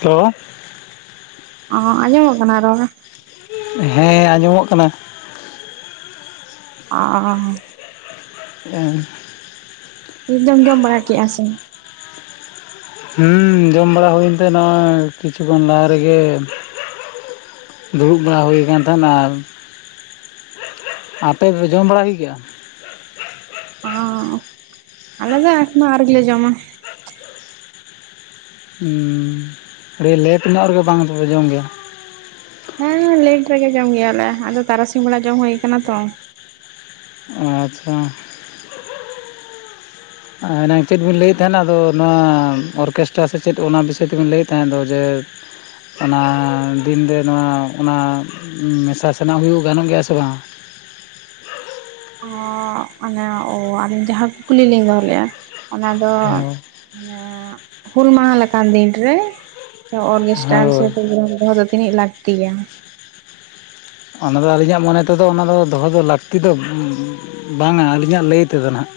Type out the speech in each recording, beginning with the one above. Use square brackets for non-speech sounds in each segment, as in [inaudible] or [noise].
ᱛᱚᱻ ᱚᱸ ᱟᱸᱡᱚᱢᱚᱜ ᱠᱟᱱᱟ ᱨᱚᱲ᱾ ᱦᱮᱸ ᱟᱸᱡᱚᱢᱚᱜ ᱠᱟᱱᱟ᱾ ᱚᱸᱻ ᱩᱸ ᱱᱤᱛ ᱫᱚᱢ ᱡᱚᱢ ᱵᱟᱲᱟ ᱠᱮᱜᱼᱟ ᱥᱮ? ᱦᱩᱸᱻ ᱡᱚᱢ ᱵᱟᱲᱟ ᱦᱩᱭᱮᱱ ᱛᱮ ᱱᱚᱜ ᱚᱭ ᱠᱤᱪᱷᱩ ᱜᱟᱱ ᱞᱟᱦᱟ ᱨᱮᱜᱮ ᱫᱩᱲᱩᱵ ᱵᱟᱲᱟ ᱦᱩᱭ ᱠᱟᱱ ᱛᱟᱦᱮᱱᱟ, ᱟᱨ ᱟᱯᱮ ᱯᱮ ᱡᱚᱢ ᱵᱟᱲᱟ ᱠᱮᱜ ᱜᱮᱭᱟ? ᱚᱸ ᱟᱞᱮ ᱫᱚ ᱮᱠᱱᱳ ᱟᱣᱨᱤ ᱞᱮ ᱡᱚᱢᱟ᱾ ᱦᱩᱸᱻ ᱟᱹᱰᱤ ᱞᱮᱴ ᱧᱚᱜ ᱨᱮᱜᱮ ᱵᱟᱝ ᱫᱚ ᱯᱮ ᱡᱚᱢ ᱜᱮᱭᱟ᱾ ᱦᱮᱸ ᱞᱮᱴ ᱨᱮᱜᱮ ᱡᱚᱢ ᱜᱮᱭᱟᱞᱮ, ᱟᱫᱚ ᱛᱟᱨᱟᱥᱤᱧ ᱵᱮᱲᱟ ᱡᱚᱢ ᱦᱩᱭ ᱟᱠᱟᱱᱟ ᱛᱚ᱾ ᱟᱻᱪᱷᱟ ᱟᱸ ᱮᱱᱟᱝ ᱪᱮᱫ ᱵᱤᱱ ᱞᱟᱹᱭᱮᱫ ᱛᱟᱦᱮᱱᱟ ᱟᱫᱚ ᱱᱚᱣᱟ ᱚᱨᱠᱮᱥᱴᱟᱨ ᱥᱮ ᱪᱮᱫ ᱚᱱᱟ ᱵᱤᱥᱚᱭ ᱛᱮᱵᱤᱱ ᱞᱟᱹᱭᱮᱫ ᱛᱟᱦᱮᱫ ᱫᱚ ᱡᱮ ᱚᱱᱟ ᱫᱤᱱ ᱨᱮ ᱱᱚᱣᱟ ᱚᱱᱟ ᱢᱮᱥᱟ ᱥᱮᱱᱟ ᱦᱩᱭᱩᱜ ᱜᱟᱱᱚᱜ ᱜᱮᱭᱟ ᱥᱮ ᱵᱟᱝᱟ? ᱚᱻ ᱚᱱᱮ ᱚ ᱟᱹᱞᱤᱧ ᱡᱟᱦᱟᱸ ᱠᱩᱠᱞᱤ ᱞᱤᱧ ᱫᱚᱦᱚ ᱞᱮᱫᱼᱟ ᱚᱱᱟ ᱫᱚ ᱚᱱᱮ ᱦᱩᱞ ᱢᱟᱦᱟ ᱞᱮᱠᱟᱱ ᱫᱤᱱ ᱨᱮ ᱛᱚ ᱚᱨᱜᱮᱥᱴᱟᱨ ᱥᱮ ᱦᱳᱭ ᱯᱨᱳᱜᱨᱟᱢ ᱫᱚᱦᱚ ᱫᱚ ᱛᱤᱱᱟᱹᱜ ᱞᱟᱹᱠᱛᱤᱭᱟ? ᱚᱱᱟᱫᱚ ᱟᱹᱞᱤᱧᱟᱜ ᱢᱚᱱᱮ ᱛᱮᱫᱚ ᱚᱱᱟ ᱫᱚ ᱫᱚᱦᱚ ᱫᱚ ᱞᱟᱹᱠᱛᱤ ᱫᱚ, ᱩᱸᱩᱸ ᱵᱟᱝᱟ ᱟᱹᱞᱤᱧᱟᱜ ᱞᱟᱹᱭ ᱛᱮᱫᱚ ᱱᱟᱜᱷ᱾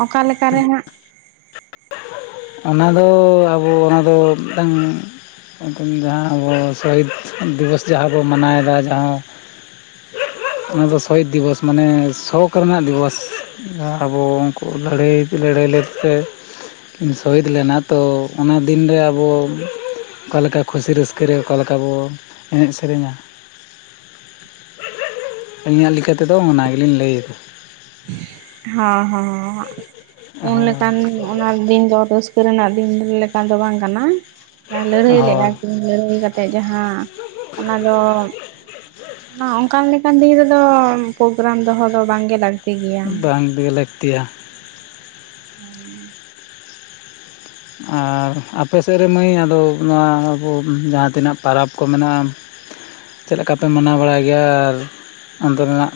ᱚᱸ ᱚᱠᱟ ᱞᱮᱠᱟ ᱨᱮᱦᱟᱸᱜ? ᱚᱱᱟᱫᱚᱻ ᱟᱵᱚ ᱚᱱᱟᱫᱚ ᱢᱤᱫᱴᱟᱝ ᱮᱛᱚᱢ ᱡᱟᱦᱟᱸ ᱟᱵᱚ ᱥᱚᱦᱤᱛ ᱫᱤᱵᱚᱥ ᱡᱟᱸᱦᱟ ᱵᱚ ᱢᱟᱱᱟᱣ ᱮᱫᱟ ᱡᱟᱦᱟᱸᱭ ᱚᱱᱟ ᱫᱚ ᱥᱚᱦᱤᱫ ᱫᱤᱵᱚᱥ ᱢᱟᱱᱮ ᱥᱚᱠ ᱠᱚᱨᱢᱟ ᱫᱤᱵᱚᱥ᱾ ᱡᱟᱦᱟᱸ ᱟᱵᱚ ᱩᱱᱠᱩ ᱞᱟᱹᱲᱦᱟᱹᱭ ᱞᱟᱹᱲᱦᱟᱹᱭ ᱞᱮᱫ ᱛᱮ ᱥᱚᱦᱤᱫ ᱞᱮᱱᱟ ᱛᱳ ᱚᱱᱟ ᱫᱤᱱᱨᱮ ᱟᱵᱚ ᱚᱠᱟ ᱞᱮᱠᱟ ᱠᱷᱩᱥᱤ ᱨᱟᱹᱥᱠᱟᱹ ᱨᱮ ᱚᱠᱟ ᱞᱮᱠᱟ ᱵᱚ ᱮᱱᱮᱡ ᱥᱮᱨᱮᱧᱟ᱾ [unintelligible] ᱟᱹᱞᱤᱧᱟᱜ ᱞᱮᱠᱟ ᱛᱮᱫᱚ ᱚᱱᱟ ᱜᱮᱞᱤᱧ ᱞᱟᱹᱭᱮᱫᱟ᱾ ᱦᱚᱸ ᱦᱚᱸ ᱦᱟᱸᱜ ᱯᱩᱱ ᱦᱳᱭ ᱞᱮᱠᱟᱱ ᱜᱚ ᱚᱱᱟ ᱫᱤᱱ ᱫᱚ ᱨᱟᱹᱥᱠᱟᱹ ᱨᱮᱱᱟᱜ ᱫᱤᱱ ᱞᱮᱠᱟᱱ ᱫᱚ ᱵᱟᱝ ᱠᱟᱱᱟ ᱟᱨ ᱞᱟᱹᱲᱦᱟᱹᱭ ᱞᱮᱼᱟ ᱦᱳᱭ ᱠᱤ ᱞᱟᱹᱲᱦᱟᱹᱭ ᱠᱟᱛᱮᱫ ᱡᱟᱦᱟᱸ ᱚᱱᱟ ᱫᱚ ᱚᱱᱟ ᱚᱱᱠᱟᱱ ᱞᱮᱠᱟᱱ ᱫᱤᱱ ᱨᱮᱫᱚ ᱯᱳᱜᱨᱟᱢ ᱫᱚᱦᱚ ᱫᱚ ᱵᱟᱝ ᱜᱮ ᱞᱟᱜ ᱵᱟᱝ ᱜᱮ ᱞᱟᱹᱠᱛᱤᱭᱟ᱾ ᱦᱩᱸ ᱟᱨ ᱟᱯᱮ ᱥᱮᱫ ᱨᱮ ᱢᱟᱹᱭ ᱟᱫᱚ ᱱᱚᱣᱟ ᱟᱵᱚ ᱡᱟᱦᱟᱸ ᱛᱤᱱᱟᱹᱜ ᱯᱚᱨᱚᱵᱽ ᱠᱚ ᱢᱮᱱᱟᱜ-ᱟ ᱪᱮᱫ ᱞᱮᱠᱟ ᱯᱮ ᱢᱟᱱᱟᱣ ᱵᱟᱲᱟᱭ ᱜᱮᱭᱟ ᱟᱨ ᱚᱱᱛᱮ ᱨᱮᱱᱟᱜ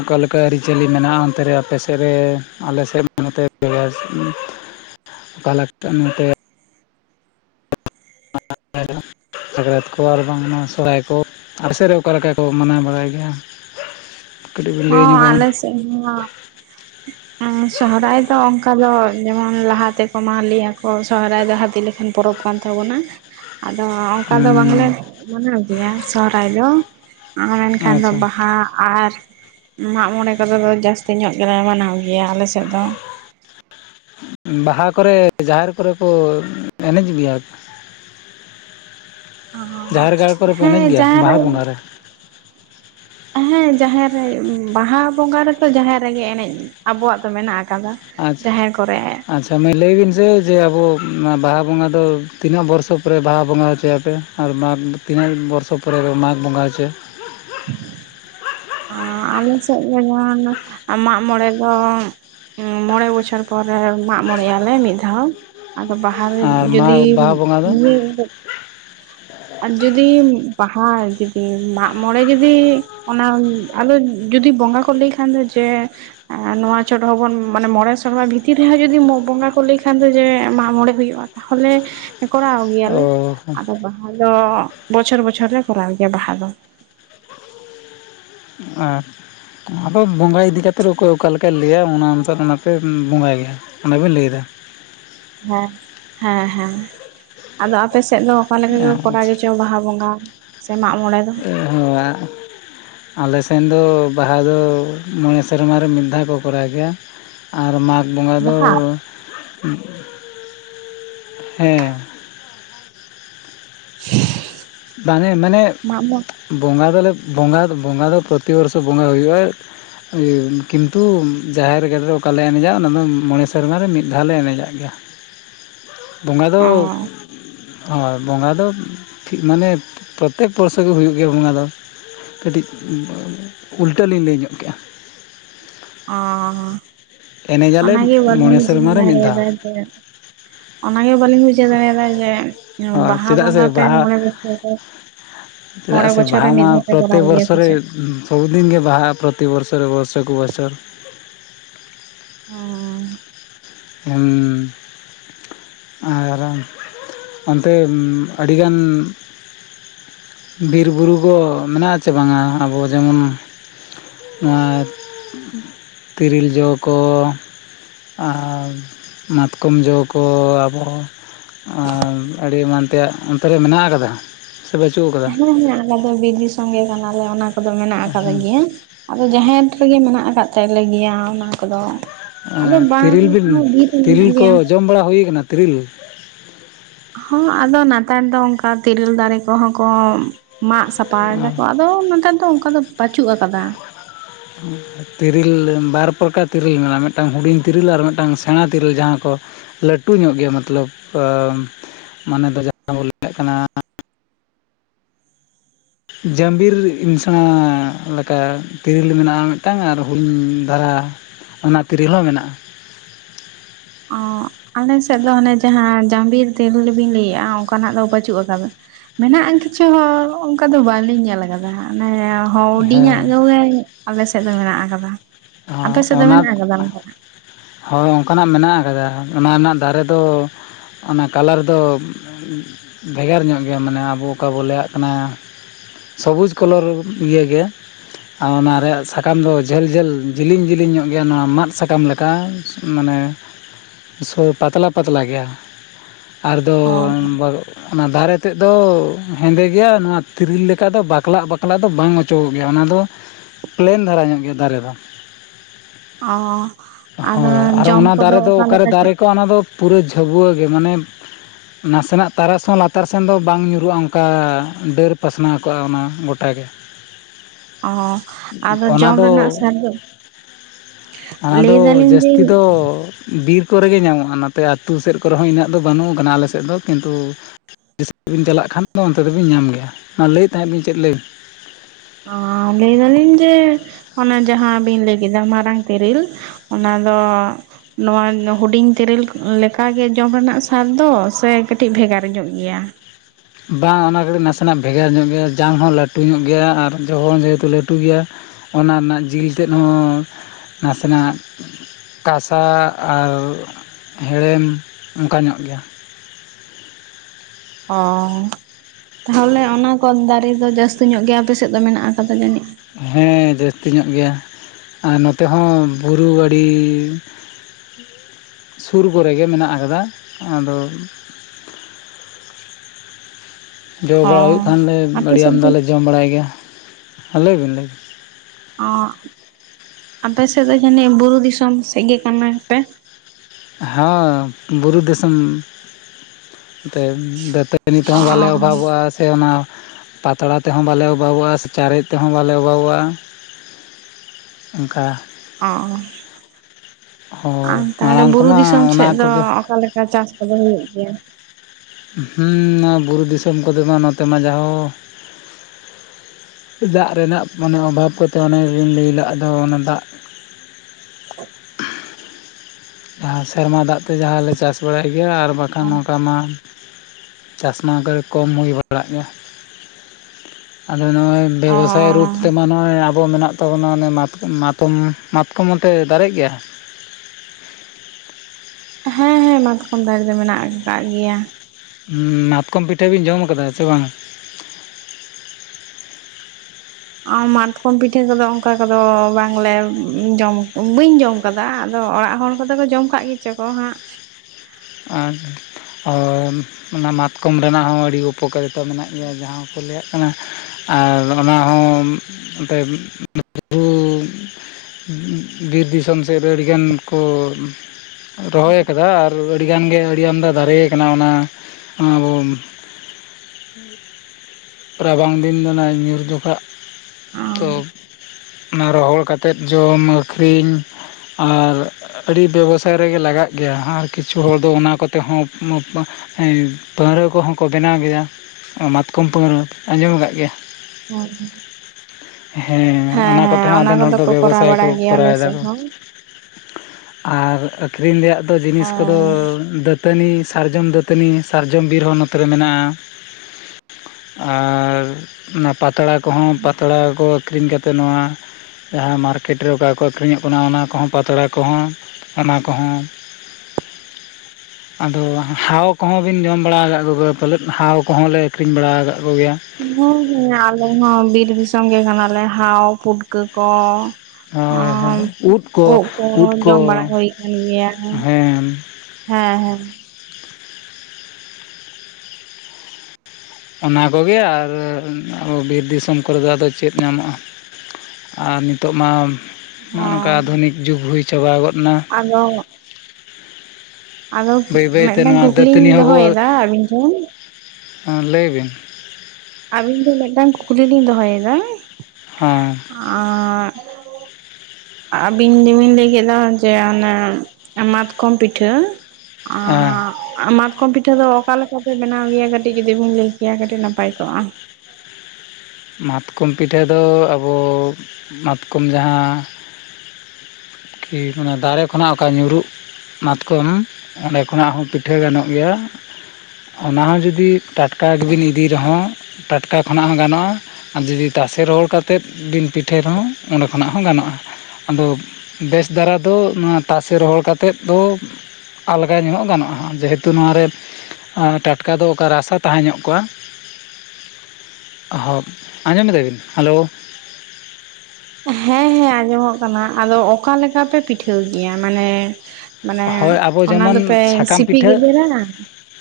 ᱚᱠᱟ ᱞᱮᱠᱟ ᱟᱹᱨᱤ ᱪᱟᱹᱞᱤ ᱢᱮᱱᱟᱜ-ᱟ ᱚᱱᱛᱮ ᱨᱮ ᱟᱯᱮ ᱥᱮᱫ ᱨᱮ, ᱟᱞᱮ ᱥᱮᱫ ᱢᱟ ᱱᱚᱛᱮ [inaudible] ᱚᱠᱟ ᱞᱮᱠᱟ ᱱᱚᱛᱮ ᱥᱟᱠᱨᱟᱛ ᱠᱚ ᱟᱨ ᱵᱟᱝ ᱱᱚᱣᱟ ᱥᱚᱨᱦᱟᱭ ᱠᱚ ᱟᱯᱮ ᱥᱮᱫ ᱨᱮ ᱚᱠᱟ ᱞᱮᱠᱟ ᱠᱚ ᱢᱟᱱᱟᱣ ᱵᱟᱲᱟᱭ ᱜᱮᱭᱟ? ᱠᱟᱹᱴᱤᱡ ᱵᱤᱱ ᱞᱟᱹᱭ ᱦᱚᱸ ᱧᱚᱜᱟ ᱟᱞᱮ ᱥᱮᱫ ᱦᱚᱸ ᱦᱩᱸ ᱥᱚᱦᱚᱨᱟᱭ ᱫᱚ ᱚᱱᱠᱟ ᱫᱚ ᱡᱮᱢᱚᱱ ᱞᱟᱦᱟ ᱛᱮᱠᱚ ᱢᱟᱦᱞᱮ ᱭᱟᱠᱚ ᱥᱚᱦᱚᱨᱟᱭ ᱫᱚ ᱦᱟᱛᱤ ᱞᱮᱠᱷᱟᱱ ᱯᱚᱨᱚᱵᱽ᱾ ᱠᱟᱱ ᱛᱟᱵᱚᱱᱟ ᱟᱫᱚ ᱚᱱᱠᱟ ᱫᱚ ᱵᱟᱝᱞᱮ ᱦᱩᱸ ᱢᱟᱱᱟᱣ ᱜᱮᱭᱟ ᱥᱚᱦᱨᱟᱭ ᱫᱚ᱾ ᱮᱸ ᱢᱮᱱᱠᱷᱟᱱ ᱫᱚ ᱟᱪᱪᱷᱟ ᱵᱟᱦᱟ ᱟᱨ ᱢᱟᱜᱢᱚᱬᱮ ᱠᱚᱫᱚ ᱡᱟᱹᱥᱛᱤ ᱧᱚᱜ ᱜᱮᱞᱮ ᱢᱟᱱᱟᱣ ᱜᱮᱭᱟ ᱟᱞᱮ ᱥᱮᱫ ᱫᱚ᱾ ᱵᱟᱦᱟ ᱠᱚᱨᱮ ᱡᱟᱦᱮᱨ ᱠᱚᱨᱮ ᱠᱚ ᱮᱱᱮᱡ ᱜᱮᱭᱟ? [unintelligible] ᱡᱟᱦᱮᱨ ᱜᱟᱲ ᱠᱚᱨᱮ ᱯᱮ ᱮᱱᱮᱡ ᱦᱮᱸ ᱜᱮᱭᱟ ᱡᱟᱦᱟᱸ ᱵᱟᱦᱟ ᱵᱚᱸᱜᱟ ᱨᱮ? ᱦᱮᱸ ᱡᱟᱦᱮᱨ ᱨᱮ ᱵᱟᱦᱟ ᱵᱚᱸᱜᱟ ᱨᱮᱫᱚ ᱡᱟᱦᱮᱨ ᱨᱮᱜᱮ ᱮᱱᱮᱡ ᱟᱵᱚᱣᱟᱜ ᱫᱚ ᱢᱮᱱᱟᱜ ᱠᱟᱫᱟ ᱟᱪᱪᱷᱟ ᱡᱟᱦᱮᱨ ᱠᱚᱨᱮᱜ᱾ ᱟᱪᱪᱷᱟ ᱢᱟᱹᱭ ᱞᱟᱹᱭ ᱵᱤᱱ ᱥᱮ ᱡᱮ ᱟᱵᱚ ᱚᱱᱟ ᱵᱟᱦᱟ ᱵᱚᱸᱜᱟ ᱫᱚ ᱛᱤᱱᱟᱹᱜ ᱵᱚᱨᱥᱚ ᱯᱚᱨᱮ ᱵᱟᱦᱟ ᱵᱚᱸᱜᱟ ᱦᱚᱪᱚᱭ ᱟᱯᱮ? ᱟᱨ ᱢᱟᱜᱽ ᱛᱤᱱᱟᱹᱜ ᱵᱚᱨᱥᱚᱨ ᱯᱚᱨᱮ ᱢᱟᱜᱽ ᱵᱚᱸᱜᱟ ᱦᱚᱪᱳᱭᱟ? ᱟ ᱟᱞᱮ ᱥᱮᱫ ᱨᱮᱫᱚ ᱢᱟᱜ-ᱢᱚᱬᱮ ᱫᱚ ᱢᱚᱬᱮ ᱵᱚᱪᱷᱚᱨ ᱯᱚᱨᱮ ᱢᱟᱜ ᱢᱚᱬᱮᱜ ᱟᱞᱮ ᱢᱤᱫ ᱫᱷᱟᱣ, ᱟᱫᱚ ᱵᱟᱦᱟ ᱨᱮ ᱟᱨ ᱡᱩᱫᱤ ᱢᱟᱜᱽ ᱵᱟᱦᱟ ᱵᱚᱸᱜᱟ ᱫᱚ [unintelligible] ᱟᱨ ᱡᱩᱫᱤ ᱵᱟᱦᱟ ᱡᱩᱫᱤ ᱢᱟᱜ ᱢᱚᱬᱮ ᱡᱩᱫᱤ ᱚᱱᱟ ᱟᱞᱚ ᱡᱩᱫᱤ ᱵᱚᱸᱜᱟ ᱠᱚ ᱞᱟᱹᱭ ᱠᱷᱟᱱ ᱫᱚ ᱡᱮ ᱟᱨ ᱱᱚᱣᱟ ᱪᱷᱚᱴ ᱦᱚᱵᱚᱱ ᱢᱟᱱᱮ ᱢᱚᱬᱮ ᱥᱮᱨᱢᱟ ᱵᱷᱤᱛᱤᱨ ᱨᱮᱦᱚᱸ ᱡᱩᱫᱤ ᱵᱚᱸᱜᱟ ᱠᱚ ᱞᱟᱹᱭ ᱠᱷᱟᱱ ᱫᱚ ᱡᱮ ᱢᱟᱜ ᱢᱚᱬᱮ ᱦᱩᱭᱩᱜᱼᱟ, ᱛᱟᱦᱚᱞᱮ ᱠᱚᱨᱟᱣ ᱜᱮᱭᱟᱞᱮ ᱚ ᱟᱫᱚ ᱵᱟᱦᱟ ᱫᱚ ᱵᱚᱪᱷᱚᱨ ᱵᱚᱪᱷᱚᱨ ᱞᱮ ᱠᱚᱨᱟᱣ ᱜᱮᱭᱟ ᱵᱟᱦᱟ ᱫᱚ᱾ ᱟᱨ? ᱟᱫᱚ ᱵᱚᱸᱜᱟ ᱤᱫᱤ ᱠᱟᱛᱮᱫ ᱚᱠᱚᱭ ᱚᱠᱟ ᱞᱮᱠᱟᱭ ᱞᱟᱹᱭᱟ ᱚᱱᱟ ᱚᱱᱩᱥᱟᱨ ᱚᱱᱟᱛᱮ ᱵᱚᱸᱜᱟᱭ ᱜᱮᱭᱟ ᱚᱱᱰᱮ ᱵᱤᱱ ᱞᱟᱹᱭ ᱫᱟ᱾ ᱦᱮᱸ ᱦᱮᱸ ᱦᱮᱸ ᱟᱫᱚ ᱟᱯᱮ ᱥᱮᱫ ᱫᱚ ᱯᱟᱞᱮᱱ ᱠᱚ ᱠᱚᱨᱟᱣ ᱟᱪᱪᱷᱟ ᱜᱮᱪᱚ ᱵᱟᱦᱟ ᱵᱚᱸᱜᱟ ᱥᱮ ᱢᱟᱜ ᱢᱚᱬᱮ ᱫᱚ? [inaudible] ᱟᱞᱮ ᱥᱮᱱ ᱫᱚ ᱵᱟᱦᱟ ᱫᱚ ᱢᱚᱬᱮ ᱥᱮᱨᱢᱟ ᱨᱮ ᱢᱤᱫ ᱫᱷᱟᱣ ᱠᱚ ᱠᱚᱨᱟᱣ ᱜᱮᱭᱟ ᱾ ᱟᱨ ᱢᱟᱜᱽ ᱵᱚᱸᱜᱟ ᱫᱚ ᱵᱟᱦᱟ ᱩᱸ ᱦᱮᱸ᱾ [unintelligible] ᱵᱟᱝᱮ ᱢᱟᱱᱮ ᱢᱟᱜ ᱢᱚ ᱵᱚᱸᱜᱟ ᱫᱚᱞᱮ ᱵᱚᱸᱜᱟ ᱵᱚᱸᱜᱟ ᱫᱚ ᱯᱨᱚᱛᱤ ᱵᱚᱨᱥᱚ ᱵᱚᱸᱜᱟ ᱦᱩᱭᱩᱜᱼᱟ ᱾ ᱤᱭᱟᱹ ᱠᱤᱱᱛᱩ ᱡᱟᱦᱮᱨ ᱜᱟᱲ ᱨᱮ ᱚᱠᱟ ᱞᱮ ᱮᱱᱮᱡᱟ ᱚᱱᱟ ᱫᱚ ᱢᱚᱬᱮ ᱥᱮᱨᱢᱟ ᱨᱮ ᱢᱤᱫ ᱫᱷᱟᱣ ᱞᱮ ᱮᱱᱮᱡᱟᱜ ᱜᱮᱭᱟ ᱾ ᱦ [inaudible] ᱵᱚᱸᱜᱟ ᱫᱚ ᱦᱳᱭ ᱵᱚᱸᱜᱟ ᱫᱚ ᱢᱟᱱᱮ ᱯᱨᱚᱛᱮᱠ ᱵᱚᱨᱥᱚ ᱜᱮ ᱦᱩᱭᱩᱜ ᱜᱮᱭᱟ ᱵᱚᱸᱜᱟ ᱫᱚ᱾ ᱠᱟᱹᱴᱤᱡ ᱩᱞᱴᱟᱹ ᱞᱤᱧ ᱞᱟᱹᱭ ᱧᱚᱜ ᱠᱮᱜᱼᱟ ᱾ ᱚ ᱮᱱᱮᱡᱟᱞᱮ ᱚᱱᱟ ᱜᱮ ᱵᱟᱞᱤᱧ ᱢᱚᱬᱮ ᱥᱮᱨᱢᱟ ᱵᱩᱡᱷᱟᱣ ᱨᱮ ᱫᱟᱲᱮ ᱢᱤᱫ ᱫᱷᱟᱣ ᱭᱟᱫᱟ ᱮᱱᱛᱮ᱾ ᱚᱱᱟ ᱜᱮ ᱵᱟᱹᱞᱤᱧ ᱵᱩᱡᱷᱟᱹᱣ ᱫᱟᱲᱮ ᱭᱟᱫᱟ ᱡᱮ ᱦᱳᱭ ᱵᱟᱦᱟ ᱪᱮᱫᱟᱜ ᱵᱚᱸᱜᱟ ᱥᱮ ᱯᱮ ᱵᱟᱦᱟ ᱢᱚᱬᱮ ᱵᱚᱪᱷᱚᱨ ᱨᱮ ᱢᱚᱬᱮ ᱪᱮᱫᱟᱜ ᱥᱮ ᱵᱚᱪᱷᱚᱨ ᱵᱟᱦᱟ ᱨᱮ ᱢᱟ ᱢᱤᱫ ᱫᱷᱟᱣ ᱯᱮ ᱯᱨᱚᱛᱮ ᱠᱚᱨᱟᱣ ᱜᱮᱭᱟ ᱵᱚᱨᱥᱚ ᱥᱮ ᱨᱮ ᱪᱮᱫ? [unintelligible] ᱫᱤᱱ ᱜᱮ ᱵᱟᱦᱟ ᱯᱨᱚᱛᱤ ᱵᱚᱨᱥᱚ ᱨᱮ ᱵᱚᱨᱥᱚ ᱠᱚ ᱵᱚᱥᱚᱨ᱾ ᱦᱳᱭ᱾ ᱮᱢ ᱟᱨ ᱚᱱᱛᱮᱢ ᱟᱰᱤᱜᱟᱱ ᱵᱤᱨ ᱵᱩᱨᱩ ᱠᱚ ᱢᱮᱱᱟᱜᱼᱟᱪᱮ ᱵᱟᱝᱟ ᱟᱵᱚ ᱡᱮᱢᱚᱱ ᱱᱚᱣᱟ ᱛᱤᱨᱤᱞ ᱡᱚ ᱠᱚ ᱟᱨ ᱢᱟᱛᱠᱚᱢ ᱡᱚ ᱠᱚ ᱟᱵᱚ ᱟ ᱟᱹᱰᱤ ᱮᱢᱟᱱ ᱛᱮᱭᱟᱜ ᱚᱱᱛᱮ ᱨᱮ ᱢᱮᱱᱟᱜ ᱟ ᱠᱟᱫᱟ ᱥᱮ ᱵᱟᱹᱪᱩᱜ ᱠᱟᱫᱟ? ᱦᱮᱸᱱᱟᱜ ᱠᱟᱫᱟ ᱵᱤᱨ ᱫᱤᱥᱚᱢ ᱜᱮ ᱠᱟᱱᱟᱞᱮ ᱚᱱᱟ ᱠᱚᱫᱚ ᱢᱮᱱᱟᱜ ᱠᱟᱫ ᱜᱮᱭᱟ, ᱟᱫᱚ ᱡᱟᱸᱦᱮᱴ ᱨᱮᱜᱮ ᱢᱮᱱᱟᱜ ᱠᱟᱫ ᱛᱟᱞᱮ ᱜᱮᱭᱟ ᱚᱱᱟ ᱠᱚᱫᱚ᱾ ᱟᱫᱚ ᱵᱟᱝ ᱛᱤᱨᱤᱞ ᱵᱤᱞ ᱦᱚᱸ ᱵᱤᱨ ᱨᱮ ᱛᱤᱨᱤᱞ ᱢᱮᱱᱟᱜ ᱠᱚ ᱜᱮᱭᱟ᱾ ᱡᱚᱢ ᱵᱟᱲᱟ ᱦᱩᱭ ᱠᱟᱱᱟ ᱛᱤᱨᱤᱞ? ᱦᱚᱸ ᱟᱫᱚ ᱱᱟᱛᱟᱨ ᱫᱚ ᱚᱝᱠᱟ ᱛᱮᱤᱨᱞ ᱫᱟᱨᱮ ᱠᱚᱦᱚᱸ ᱠᱚ ᱢᱟᱜ ᱥᱟᱯᱟᱭ ᱫᱟᱠᱚ ᱫᱚ ᱱᱮᱛᱟᱨ ᱫᱚ ᱚᱱᱠᱟ ᱫᱚ ᱯᱟᱹᱪᱩᱜ ᱟᱠᱟᱫᱼᱟ᱾ ᱛᱤᱨᱤᱞ ᱵᱟᱨ ᱯᱨᱚᱠᱟᱨ ᱛᱤᱨᱤᱞ ᱢᱮᱱᱟᱜᱼᱟ ᱢᱮᱫᱴᱟᱝ ᱦᱩᱰᱤᱧ ᱛᱤᱨᱤᱞ ᱟᱨ ᱢᱮᱫᱴᱟᱝ ᱥᱮᱸᱬᱟ ᱛᱤᱨᱤᱞ ᱡᱟᱦᱟᱸ ᱠᱚ ᱞᱟᱹᱴᱩ ᱧᱚᱜ ᱜᱮᱭᱟ ᱢᱟᱛᱞᱚᱵ ᱟᱢᱻ ᱢᱟᱱᱮ ᱫᱚ ᱡᱟ ᱵᱚ ᱞᱟᱹᱭ ᱞᱮᱫ ᱠᱟᱱᱟ᱾ ᱡᱟᱹᱵᱤᱨ ᱤᱱᱥᱟᱻ ᱞᱮᱠᱟ ᱛᱤᱨᱤᱞ ᱢᱮᱱᱟᱜᱼᱟ ᱢᱮᱜᱴᱟᱝ ᱟᱨ ᱦᱩᱧ ᱫᱷᱟᱨᱟ ᱚᱱᱟ ᱛᱤᱨᱤᱞ ᱦᱚᱸ ᱢᱮᱱᱟᱜᱼᱟ᱾ ᱚ ᱟᱞᱮ ᱥᱮᱫ ᱫᱚ ᱦᱟᱱᱮ ᱡᱟᱦᱟᱸ ᱡᱟᱸᱵᱤᱨ ᱛᱤᱨᱤᱞ ᱵᱤᱱ ᱞᱮᱭᱮᱫᱼᱟ ᱚᱱᱠᱟᱱᱟᱜ ᱫᱚ ᱯᱟᱹᱪᱩᱜ ᱟᱠᱟᱫᱟ᱾ ᱢᱮᱱᱟᱜᱼᱟ ᱠᱤᱪᱷᱩ ᱦᱚᱸ ᱚᱱᱠᱟ ᱫᱚ ᱵᱟᱞᱤᱧ ᱧᱮᱞ ᱟᱠᱟᱫᱟ ᱚᱱᱮ ᱦᱚᱸ ᱦᱩᱰᱤᱧᱟᱜ ᱦᱮᱸ ᱜᱚᱜᱮ ᱟᱞᱮ ᱥᱮᱫ ᱫᱚ ᱢᱮᱱᱟᱜ ᱟᱠᱟᱫᱟ ᱟᱯᱮ ᱥᱮᱫ ᱫᱚ ᱢᱮᱱᱟᱜ ᱟᱠᱟᱫᱟ ᱚᱱᱠᱟ ᱦᱳ ᱚᱱᱠᱟᱱᱟᱜ ᱢᱮᱱᱟᱜ ᱟᱠᱟᱫᱟ ᱚᱱᱟ ᱨᱮᱱᱟᱜ ᱫᱟᱨᱮ ᱫᱚ ᱚᱱᱟ ᱠᱟᱞᱟᱨ ᱫᱚ ᱵᱷᱮᱜᱟᱨ ᱧᱚᱜ ᱜᱮᱭᱟ ᱢᱟᱱᱮ ᱟᱵᱚ ᱚᱠᱟ ᱵᱚ ᱞᱮᱭᱟᱫ ᱠᱟᱱᱟ᱾ ᱥᱚᱵᱩᱡᱽ ᱠᱚᱞᱚᱨ ᱭᱮ ᱜᱮ- ᱟ ᱚᱱᱟ ᱨᱮᱭᱟᱜ ᱥᱟᱠᱟᱢ ᱫᱚ ᱡᱷᱟᱹᱞ ᱡᱷᱟᱹᱞ ᱡᱤᱞᱤᱧ ᱡᱤᱞᱤᱧ ᱧᱚᱜ ᱜᱮᱭᱟ ᱱᱚᱣᱟ ᱢᱟᱫ ᱥᱟᱠᱟᱢ ᱞᱮᱠᱟ ᱢᱟᱱᱮ ᱥᱳ ᱯᱟᱛᱞᱟ ᱯᱟᱛᱞᱟ ᱜᱮᱭᱟ ᱟᱨᱫᱚ ᱚ ᱚᱱᱟ ᱫᱟᱨᱮ ᱛᱮᱫ ᱫᱚ ᱦᱮᱸᱫᱮ ᱜᱮᱭᱟ ᱱᱚᱣᱟ ᱛᱤᱨᱤᱞ ᱞᱮᱠᱟ ᱫᱚ ᱵᱟᱠᱞᱟᱜ ᱵᱟᱠᱞᱟᱜ ᱫᱚ ᱵᱟᱝ ᱚᱪ ᱚᱪᱚᱜ ᱜᱮᱭᱟ ᱚᱱᱟ ᱫᱚ ᱯᱞᱮᱱ ᱫᱷᱟᱨᱟ ᱧᱚᱜ ᱜᱮᱭᱟ ᱫᱟᱨᱮ ᱫᱚ ᱚ ᱟᱫᱚ ᱦᱚᱸ ᱟᱨᱚ ᱡᱚᱢ ᱚᱱᱟ ᱠᱚᱫᱚ ᱫᱟᱨᱮ ᱫᱚ ᱚᱠᱟ ᱚᱠᱟᱨᱮ ᱞᱮᱠᱟ ᱫᱟᱨᱮ ᱪᱮᱫ ᱠᱚᱼᱟ ᱚᱱᱟ ᱫᱚ ᱯᱩᱨᱟᱹ ᱡᱷᱟᱹᱜᱩᱭᱟᱹ ᱜᱮ ᱢᱟᱱᱮ ᱱᱟᱥᱮᱱᱟᱜ ᱛᱟᱨᱟᱥ ᱦᱚᱸ ᱞᱟᱛᱟᱨ ᱥᱮᱱ ᱫᱚ ᱵᱟᱝ ᱧᱩᱨᱩᱜᱼᱟ ᱚᱱᱠᱟ ᱰᱟᱹᱨ ᱯᱟᱥᱱᱟᱠᱚᱜᱼᱟ ᱚᱱᱟ ᱜᱚᱴᱟᱜᱮ ᱚ ᱟᱫᱚ ᱚᱱᱟ ᱡᱚᱢ ᱫᱚ ᱨᱮᱱᱟᱜ ᱥᱟᱫ ᱫᱚ ᱞᱮᱹᱭ ᱫᱟᱹᱞᱤᱧ ᱡᱮ ᱚᱻ ᱵᱤᱨ ᱠᱚᱨᱮ ᱜᱮ ᱧᱟᱢᱚᱜᱼᱟ ᱱᱟᱛᱮ ᱟᱛᱩ ᱥᱮᱫ ᱠᱚᱨᱮ ᱦᱚᱸ ᱤᱱᱟᱹᱜ ᱫᱚ ᱵᱟᱹᱱᱩᱜ ᱟ ᱠᱟᱱᱟ ᱟᱞᱮ ᱥᱮᱫ ᱫᱚ ᱠᱤᱱᱛᱩ [unintelligible] ᱵᱤᱱ ᱪᱟᱞᱟᱜ ᱠᱷᱟᱱ ᱫᱚ ᱚᱱᱛᱮ ᱫᱚᱵᱤᱱ ᱧᱟᱢ ᱜᱮᱭᱟ ᱢᱟ ᱞᱟᱹᱭ ᱛᱟᱦᱮᱸᱫ ᱵᱤᱱ ᱪᱮᱫ ᱞᱟᱹᱭ ᱵᱤᱱ ᱚᱸ ᱞᱟᱹᱭ ᱫᱟᱹᱞᱤᱧ ᱡᱮ ᱚᱱᱮ ᱡᱟᱦᱟᱸ ᱵᱤᱱ ᱞᱟᱹᱭ ᱠᱮᱫᱟ ᱢᱟᱨᱟᱝ ᱛᱮᱨᱮᱞ ᱚᱱᱟ ᱫᱚ ᱱᱚᱣᱟ ᱦᱩᱰᱤᱧ ᱛᱮᱨᱮᱞ ᱞᱮᱠᱟ ᱜᱮ ᱡᱚᱢ ᱨᱮᱱᱟᱜ ᱥᱟᱫ ᱫᱚ ᱥᱮ ᱠᱟᱹᱴᱤᱡ ᱵᱷᱮᱜᱟᱨ ᱧᱚᱜ ᱜᱮᱭᱟ ᱵᱟᱝ ᱚᱱᱟ ᱠᱚᱫᱚ ᱱᱟᱥᱮ ᱱᱟᱜ ᱵᱷᱮᱜᱟᱨ ᱧᱚᱜ ᱜᱮᱭᱟ ᱡᱟᱝ ᱦᱚᱸ ᱞᱟᱹᱴᱩ ᱧᱚᱜ ᱜᱮᱭᱟ ᱟᱨ ᱡᱚ ᱦᱚᱸ ᱡᱮᱦᱮᱛᱩ ᱞᱟᱹᱴᱩ ᱜᱮᱭᱟ ᱚᱱᱟ ᱨᱮᱱᱟᱜ ᱡᱤᱞ ᱛᱮᱫ ᱦᱚᱸ ᱱᱟᱥᱮᱱᱟᱜ ᱠᱟᱥᱟ ᱟᱨ ᱦᱮᱲᱮᱢ ᱚᱝᱠᱟ ᱧᱚᱜ ᱜᱮᱭᱟ ᱚᱸ ᱛᱟᱦᱚᱞᱮ ᱚᱱᱟ ᱠᱚ ᱫᱟᱨᱮ ᱫᱚ ᱡᱟᱹᱥᱛᱤ ᱧᱚᱜ ᱜᱮ ᱟᱯᱮᱥᱮᱫ ᱫᱚ ᱢᱮᱱᱟᱜ ᱟᱠᱟᱫᱟ ᱡᱟᱹᱱᱤᱡ- ᱦᱮᱸ ᱡᱟᱹᱥᱛᱤ ᱧᱚᱜ ᱜᱮᱭᱟ ᱟᱨ ᱱᱚᱛᱮ ᱦᱚᱸ ᱵᱩᱨᱩ ᱜᱟᱹᱰᱤᱻ [unintelligible] ᱥᱩᱨ ᱠᱚᱨᱮ ᱜᱮ ᱢᱮᱱᱟᱜ ᱟᱠᱟᱫᱟ ᱟᱫᱚ ᱡᱚ ᱵᱟᱲᱟ ᱦᱩᱭᱩᱜ ᱚ ᱠᱷᱟᱱᱞᱮ ᱟᱯᱮ ᱟᱹᱰᱤ ᱥᱮᱫ ᱟᱢᱫᱟ ᱫᱚ ᱞᱮ ᱡᱚᱢ ᱵᱟᱲᱟᱭ ᱜᱮᱭᱟ ᱦᱮ ᱞᱟᱹᱭ ᱵᱤᱱ ᱞᱟᱹᱭ ᱵᱤᱱ ᱚᱜ ᱟᱯᱮ ᱥᱮᱫ ᱫᱚ ᱡᱟᱹᱱᱤᱡ ᱵᱩᱨᱩ ᱫᱤᱥᱚᱢ ᱥᱮ ᱜᱮ ᱠᱟᱱᱟ ᱯᱮ ᱦᱟᱸ ᱵᱩᱨᱩ ᱫᱤᱥᱚᱢ ᱱᱚᱛᱮ ᱫᱟᱹᱛᱟᱹᱱᱤ ᱛᱮᱦᱚᱸ ᱚ ᱵᱟᱞᱮ ᱚᱵᱷᱟᱵᱼᱟ᱾ ᱛᱮ ᱚᱱᱟ ᱯᱟᱛᱲᱟ ᱛᱮᱦᱚᱸ ᱵᱟᱞᱮ ᱚᱵᱷᱟᱵᱼᱟ ᱥᱮ ᱪᱟᱨᱮᱡ ᱛᱮᱦᱚᱸ ᱵᱟᱞᱮ ᱚᱵᱷᱟᱵᱼᱟ᱾ [unintelligible] ᱚᱱᱠᱟ ᱚᱸ ᱟᱨ ᱦᱳᱭ ᱛᱟᱦᱚᱞᱮ ᱢᱟᱲᱟᱝ ᱵᱩᱨᱩ ᱫᱤᱥᱚᱢ ᱠᱚᱢᱟ ᱥᱮᱫ ᱚᱱᱟ ᱫᱚ ᱠᱚᱜᱮ ᱚᱠᱟᱞᱮᱠᱟ᱾ ᱪᱟᱹᱥ ᱠᱚᱫᱚ ᱦᱩᱭᱩᱜ ᱜᱮᱭᱟ ᱦᱩᱸ ᱱᱚᱣᱟ ᱵᱩᱨᱩ ᱫᱤᱥᱚᱢ ᱠᱚᱫᱚ ᱢᱟ ᱱᱚᱛᱮ ᱢᱟ ᱡᱟᱦᱚ ᱫᱟᱜ ᱨᱮᱱᱟᱜ ᱢᱟᱱᱮ ᱚᱵᱷᱟᱵᱽ ᱠᱚᱛᱮ ᱚᱱᱮ ᱵᱤᱱ ᱞᱟᱹᱭ ᱞᱮᱫ ᱫᱚ ᱚᱱᱟ ᱫᱟᱜ ᱡᱟᱦᱟᱸ ᱥᱮᱨᱢᱟ ᱫᱟᱜ ᱛᱮ ᱡᱟᱦᱟᱸ ᱞᱮ ᱪᱟᱥ ᱵᱟᱲᱟᱭ ᱜᱮᱭᱟᱢ, ᱟᱨ ᱵᱟᱠᱷᱟᱱ ᱱᱚᱝᱠᱟ ᱢᱟ ᱪᱟᱥᱢᱟ ᱚᱠᱟᱨᱮ ᱠᱚᱢ ᱦᱩᱭ ᱵᱟᱲᱟᱜ ᱜᱮᱭᱟ᱾ᱟᱫᱚ ᱱᱚᱜᱼᱚᱭ ᱵᱮᱵᱥᱟᱭ ᱨᱩᱯ ᱚ ᱛᱮᱢᱟ ᱱᱚᱜᱼᱚᱭ ᱟᱵᱚ ᱢᱮᱱᱟᱜ ᱛᱟᱵᱚᱱᱟ, ᱚᱱᱮ ᱢᱟᱛ ᱢᱟᱛᱚᱢ ᱢᱟᱛᱠᱚᱢ ᱚᱛᱮ ᱫᱟᱨᱮᱜ ᱜᱮᱭᱟ᱾ ᱦᱮᱸ, ᱦᱮᱸ ᱢᱟᱛᱠᱚᱢ ᱫᱟᱨᱮ ᱫᱚ ᱢᱮᱱᱟᱜ ᱟᱠᱟᱫ ᱜᱮᱭᱟ᱾ ᱢᱟᱛᱠᱚᱢ ᱯᱤᱴᱷᱟᱹ ᱵᱤᱱ ᱡᱚᱢ ᱟᱠᱟᱫᱟ ᱥᱮ ᱵᱟᱝᱼᱟ? ᱢᱟᱛᱠᱚᱢ ᱯᱤᱴᱷᱟᱹ ᱠᱚᱫᱚ ᱚᱱᱠᱟ ᱠᱚᱫᱚ ᱵᱟᱝ ᱞᱮ ᱡᱚᱢ ᱵᱟᱹᱧ ᱡᱚᱢ ᱠᱟᱫᱟ᱾ ᱟᱫᱚ ᱚᱲᱟᱜ ᱦᱚᱲ ᱠᱚᱫᱚ ᱠᱚ ᱡᱚᱢ ᱠᱟᱜ ᱜᱮ ᱪᱚ ᱠᱚ ᱦᱟᱸᱜ᱾ ᱟᱨ ᱚᱱᱟ ᱢᱟᱛᱠᱚᱢ ᱨᱮᱱᱟᱜ ᱦᱚᱸ ᱟᱹᱰᱤ ᱩᱯᱚᱠᱟᱨᱤᱛᱟ ᱢᱮᱱᱟᱜ ᱜᱮᱭᱟ᱾ᱡᱟᱦᱟᱸ ᱠᱚ ᱞᱮᱭᱟᱜ ᱠᱟᱱᱟ, ᱟᱨ ᱚᱱᱟ ᱦᱚᱸ ᱚᱛᱮ ᱵᱩᱨᱩ ᱵᱤᱨ ᱫᱤᱥᱚᱢ ᱥᱮᱫ ᱨᱮ ᱟᱹᱰᱤ ᱜᱟᱱ ᱠᱚ ᱨᱚᱦᱚᱭ ᱟᱠᱟᱫᱟ, ᱟᱨ ᱟᱹᱰᱤ ᱜᱟᱱ ᱜᱮ ᱟᱹᱰᱤ ᱟᱢᱫᱟ ᱫᱟᱨᱮ ᱟᱠᱟᱱᱟ᱾ ᱚᱱᱟ [inaudible] ᱨᱟᱵᱟᱝ ᱫᱤᱱ ᱫᱚ ᱱᱟ ᱧᱩᱨ ᱡᱚᱠᱷᱟ ᱛᱚ᱾ ᱚᱱᱟ ᱨᱚᱦᱚᱲ ᱠᱟᱛᱮᱫ ᱡᱚᱢ ᱟᱹᱠᱷᱨᱤᱧ ᱟᱨ ᱟᱹᱰᱤ ᱵᱮᱵᱚᱥᱟᱭ ᱨᱮᱜᱮ ᱞᱟᱜᱟᱜ ᱜᱮᱭᱟ, ᱟᱨ ᱠᱤᱪᱷᱩ ᱦᱚᱲ ᱫᱚ ᱚᱱᱟ ᱠᱚᱛᱮ ᱦᱚᱸ ᱯᱟᱹᱣᱨᱟᱹ ᱠᱚᱦᱚᱸ ᱠᱚ ᱵᱮᱱᱟᱣ ᱠᱮᱫᱟ᱾ ᱢᱟᱛᱠᱚᱢ ᱯᱟᱹᱣᱨᱟᱹ ᱟᱸᱡᱚᱢ ᱟᱠᱟᱫ ᱜᱮᱭᱟ᱾ ᱦᱮᱸ ᱾ ᱦᱮᱸ ᱚᱱᱟ ᱠᱚᱛᱮ ᱦᱚᱸ ᱟᱫᱚ ᱠᱚᱫᱚ ᱱᱚᱰᱮ ᱠᱚ ᱠᱚᱨᱟᱣ ᱵᱮᱵᱚᱥᱟᱭ ᱠᱚ ᱵᱟᱲᱟᱭ ᱜᱮᱭᱟ ᱟᱞᱮ ᱠᱚᱨᱟᱣ ᱥᱮᱫ ᱫᱟᱠᱚ ᱦᱚᱸ ᱾ ᱟᱨ ᱟᱹᱠᱷᱨᱤᱧ ᱨᱮᱭᱟᱜ ᱫᱚ ᱡᱤᱱᱤᱥ ᱠᱚᱫᱚ ᱫᱟᱹ ᱛᱟᱹᱱᱤ ᱥᱟᱨᱡᱚᱢ ᱫᱟᱹᱛᱟᱹᱱᱤ ᱥᱟᱨᱡᱚᱢ ᱵᱤᱨ ᱦᱚᱸ ᱱᱚᱛᱮ ᱨᱮ ᱢᱮᱱᱟᱜᱼᱟ᱾ ᱟᱨ ᱚᱱᱟ ᱯᱟᱛᱲᱟ ᱠᱚᱦᱚᱸ ᱯᱟᱛᱲᱟ ᱠᱚ ᱟᱹᱠᱷᱨᱤᱧ ᱠᱟᱛᱮᱫ ᱱᱚᱣᱟ ᱡᱟᱦᱟᱸ ᱢᱟᱨᱠᱮᱴ ᱨᱮ ᱚᱠᱟ ᱠᱚ ᱟᱹᱠᱷᱨᱤᱧᱚᱜ ᱠᱟᱱᱟ, ᱚᱱᱟ ᱠᱚᱦᱚᱸ ᱯᱟᱛᱲᱟ ᱠᱚᱦᱚᱸ ᱚᱱᱟ ᱠᱚᱦᱚᱸ [inaudible] ᱟᱫᱚ ᱦᱟᱣ ᱠᱚᱦᱚᱸ ᱵᱤᱱ ᱡᱚᱢ ᱵᱟᱲᱟ ᱟᱠᱟᱫ ᱠᱚᱜᱮᱭᱟ, ᱯᱟᱞᱮᱫ ᱦᱟᱣ ᱠᱚᱦᱚᱸᱞᱮ ᱟᱹᱠᱷᱨᱤᱧ ᱵᱟᱲᱟ ᱟᱠᱟᱫ ᱠᱚᱜᱮᱭᱟ᱾ ᱦᱮᱸ, ᱦᱮᱸ ᱟᱞᱮ ᱦᱚᱸ ᱵᱤᱨ ᱫᱤᱥᱚᱢ ᱜᱮ ᱠᱟᱱᱟ ᱞᱮ, ᱦᱟᱣ ᱯᱩᱴᱠᱟᱹ ᱠᱚ ᱦᱳᱭ ᱦᱳᱭ ᱟᱨ ᱩᱫ ᱩᱫᱽ ᱠᱚ ᱩᱫ ᱡᱚᱢ ᱵᱟᱲᱟ ᱠᱚ ᱦᱩᱭ ᱟᱠᱟᱱ ᱜᱮᱭᱟ᱾ ᱦᱮᱸ, ᱦᱮᱸ ᱾ ᱚᱱᱟ ᱠᱚᱜᱮ ᱟᱨ ᱟᱵᱚ ᱵᱤᱨ ᱫᱤᱥᱚᱢ ᱠᱚᱨᱮ ᱫᱚ ᱟᱫᱚ ᱪᱮᱫ ᱧᱟᱢᱚᱜᱼᱟ ᱾ ᱟᱨ ᱱᱤᱛᱚᱜ ᱢᱟ ᱱᱚᱜᱼ ᱱᱚᱝᱠᱟ ᱦᱚᱸ ᱟᱫᱷᱩᱱᱤᱠ ᱡᱩᱜᱽ ᱦᱩᱭ ᱪᱟᱵᱟ ᱜᱚᱫ ᱱᱟ ᱾ ᱟᱫᱚ ᱟᱫᱚ ᱵᱟᱹᱭ ᱵᱟᱹᱭᱛᱮ ᱢᱤᱫᱴᱮᱱ ᱱᱚᱣᱟ ᱠᱩᱠᱞᱤᱧ ᱫᱚᱦᱚᱭᱮᱫᱟ ᱟᱹᱵᱤᱱ ᱴᱷᱮᱱ ᱦᱮᱸ ᱞᱟᱹᱭ ᱵᱤᱱ ᱟᱵᱤᱱ ᱴᱷᱮᱱ ᱢᱤᱫᱴᱟᱝ ᱠᱩᱠᱞᱤ ᱞᱤᱧ ᱫᱚᱦᱚᱭᱮᱫᱟ ᱾ ᱦᱮᱸ ᱾ [inaudible] ᱟᱹᱵᱤᱱ ᱫᱚᱵᱤᱱ ᱞᱟᱹᱭ ᱠᱮᱫᱟ ᱡᱮ ᱚᱱᱮ ᱢᱟᱛᱠᱚᱢ ᱯᱤᱴᱷᱟᱹ ᱦᱮᱸ [inaudible] ᱢᱟᱛᱠᱚᱢ ᱯᱤᱴᱷᱟᱹ ᱫᱚ ᱚᱠᱟ ᱞᱮᱠᱟ ᱯᱮ ᱵᱮᱱᱟᱣ ᱜᱮᱭᱟ, ᱠᱟᱹᱴᱤᱡ ᱡᱩᱫᱤ ᱵᱤᱱ ᱞᱟᱹᱭ ᱠᱮᱭᱟ ᱠᱟᱹᱴᱤᱡ ᱱᱟᱯᱟᱭ ᱠᱚᱜᱼᱟ᱾ ᱢᱟᱛᱠᱚᱢ ᱯᱤᱴᱷᱟᱹ ᱫᱚ ᱟᱵᱚ ᱢᱟᱛᱠᱚᱢ ᱡᱟᱦᱟᱸ ᱠᱤ ᱚᱱᱟ ᱫᱟᱨᱮ ᱠᱷᱚᱱᱟᱜ ᱚᱠᱟ ᱧᱩᱨᱩᱜ ᱢᱟᱛᱠᱚᱢ ᱚᱸᱰᱮ ᱠᱷᱚᱱᱟᱜ ᱦᱚᱸ ᱯᱤᱴᱷᱟᱹ ᱜᱟᱱᱚᱜ ᱜᱮᱭᱟ ᱾ ᱚᱱᱟ ᱦᱚᱸ ᱡᱩᱫᱤ ᱴᱟᱴᱠᱟ ᱜᱮᱵᱤᱱ ᱤᱫᱤ ᱨᱮᱦᱚᱸ ᱴᱟᱴᱠᱟ ᱠᱷᱚᱱᱟᱜ ᱦᱚᱸ ᱜᱟᱱᱚᱜᱼᱟ᱾ ᱟᱨ ᱡᱩᱫᱤ ᱛᱟᱥᱮ ᱨᱚᱦᱚᱲ ᱠᱟᱛᱮᱫ ᱵᱤᱱ ᱯᱤᱴᱷᱟᱹᱭ ᱨᱮᱦᱚᱸ ᱚᱸᱰᱮ ᱠᱷᱚᱱᱟᱜ ᱦᱚᱸ ᱜᱟᱱᱚᱜᱼᱟ᱾ ᱟᱫᱚ ᱵᱮᱥ ᱫᱷᱟᱨᱟ ᱫᱚ, ᱱᱚᱣᱟ ᱛᱟᱥᱮ ᱨᱚᱦᱚᱲ ᱠᱟᱛᱮᱫ ᱫᱚ ᱟᱞᱜᱟ ᱧᱚᱦᱚᱜ ᱜᱟᱱᱚᱜᱼᱟ ᱡᱮᱦᱮᱛᱩ ᱱᱚᱣᱟᱨᱮ ᱟᱨ ᱴᱟᱴᱠᱟ ᱫᱚ ᱚᱠᱟ ᱨᱟᱥᱟ ᱛᱟᱦᱮᱸ ᱧᱚᱜ ᱠᱚᱣᱟ ᱦᱚᱸᱯ ᱟᱸᱡᱚᱢᱮᱫᱟ ᱵᱤᱱ ᱦᱟᱞᱳ? ᱦᱮᱸ ᱦᱮᱸ ᱟᱸᱡᱚᱢᱚᱜ ᱠᱟᱱᱟ᱾ ᱟᱫᱚ ᱚᱠᱟ ᱞᱮᱠᱟ ᱯᱮ ᱯᱤᱴᱷᱟᱹ ᱜᱮᱭᱟ ᱢᱟᱱᱮ ᱢᱟᱱᱮ ᱦᱳᱭ ᱟᱵᱚ ᱚᱱᱟ ᱫᱚᱯᱮ ᱡᱮᱢᱚᱱ ᱥᱟᱠᱟᱢ ᱥᱤᱯᱤ ᱯᱤᱴᱷᱟᱹ ᱜᱮᱡᱮᱨᱟ?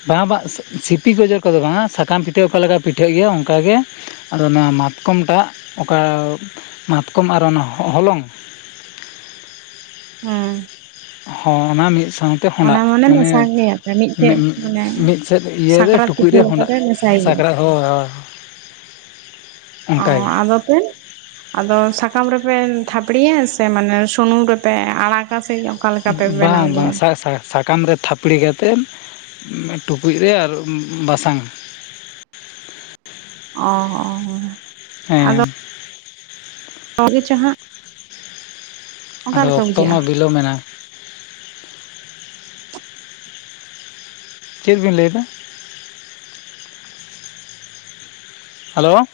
ᱵᱟᱝ ᱵᱟ ᱥᱤᱯᱤ ᱜᱮᱡᱮᱨ ᱠᱚᱫᱚ ᱵᱟᱝᱟ, ᱥᱟᱠᱟᱢ ᱯᱤᱴᱷᱟᱹ ᱚᱠᱟ ᱞᱮᱠᱟ ᱯᱤᱴᱷᱟᱹᱜ ᱜᱮᱭᱟ ᱚᱱᱹᱝᱠᱟ ᱜᱮ᱾ ᱟᱫᱚ ᱚᱱᱟ ᱢᱟᱛᱠᱚᱢᱴᱟᱜ ᱚᱠᱟ ᱢᱟᱛᱠᱚᱢ ᱟᱨ ᱚᱱᱟ ᱦᱚ ᱦᱚᱞᱚᱝ ᱦᱮᱸ, ᱦᱚᱸ ᱚᱱᱟ ᱢᱤᱜ ᱥᱟᱶ ᱛᱮ ᱚᱱᱟ ᱦᱚᱸᱰᱟᱜ ᱢᱟᱱᱮ ᱢᱮᱥᱟ ᱜᱮᱭᱟ ᱯᱮ ᱢᱤᱫᱴᱷᱮᱡ ᱢᱟᱱᱮ ᱢᱤᱫ ᱥᱮᱫ ᱤᱭᱟᱹᱨᱮ ᱥᱟᱠᱨᱟᱛ ᱴᱩᱠᱩᱡ ᱯᱤᱴᱷᱟᱹ ᱨᱮ ᱦᱚᱸᱰᱟᱜ᱾ ᱥᱟᱠᱨᱟᱛ ᱦᱚᱸ ᱦᱳᱭ᱾ ᱚᱱᱠᱟ ᱚᱸ ᱜᱮ ᱟᱫᱚᱯᱮᱱ ᱟᱫᱚ ᱥᱟᱠᱟᱢ ᱨᱮᱯᱮ ᱛᱷᱟᱯᱲᱤᱩᱟ ᱥᱮ ᱢᱟᱱᱮ ᱥᱩᱱᱩᱢ ᱨᱮᱯᱮ ᱟᱲᱟᱜ ᱜᱟ ᱥᱮ ᱚᱠᱟ ᱞᱮᱠᱟ ᱯᱮ ᱵᱮᱱᱟᱣ ᱵᱟᱝ ᱵᱟᱝ ᱜᱮᱭᱟ? ᱥᱟ ᱥᱟᱠᱟᱢ ᱨᱮ ᱛᱷᱟᱯᱲᱮᱹᱤ ᱠᱟᱛᱮᱱ ᱚᱱᱮ ᱴᱩᱠᱩᱡ ᱨᱮ ᱟᱨᱚ ᱵᱟᱥᱟᱝ᱾ ᱚᱸ ᱚᱸ᱾ ᱦᱮᱸ, ᱟᱜᱮ ᱪᱚ ᱦᱟᱸᱜ ᱚᱠᱟ ᱟᱫᱚ ᱞᱮᱠᱟ ᱚᱠᱛᱚ ᱢᱟ ᱵᱩᱡᱷᱟᱹᱜᱼᱟ? ᱵᱤᱞᱚᱢᱮᱱᱟ ᱪᱮᱜ ᱵᱤᱱ ᱞᱟᱹᱭ ᱫᱟ? ᱦᱟᱞᱳ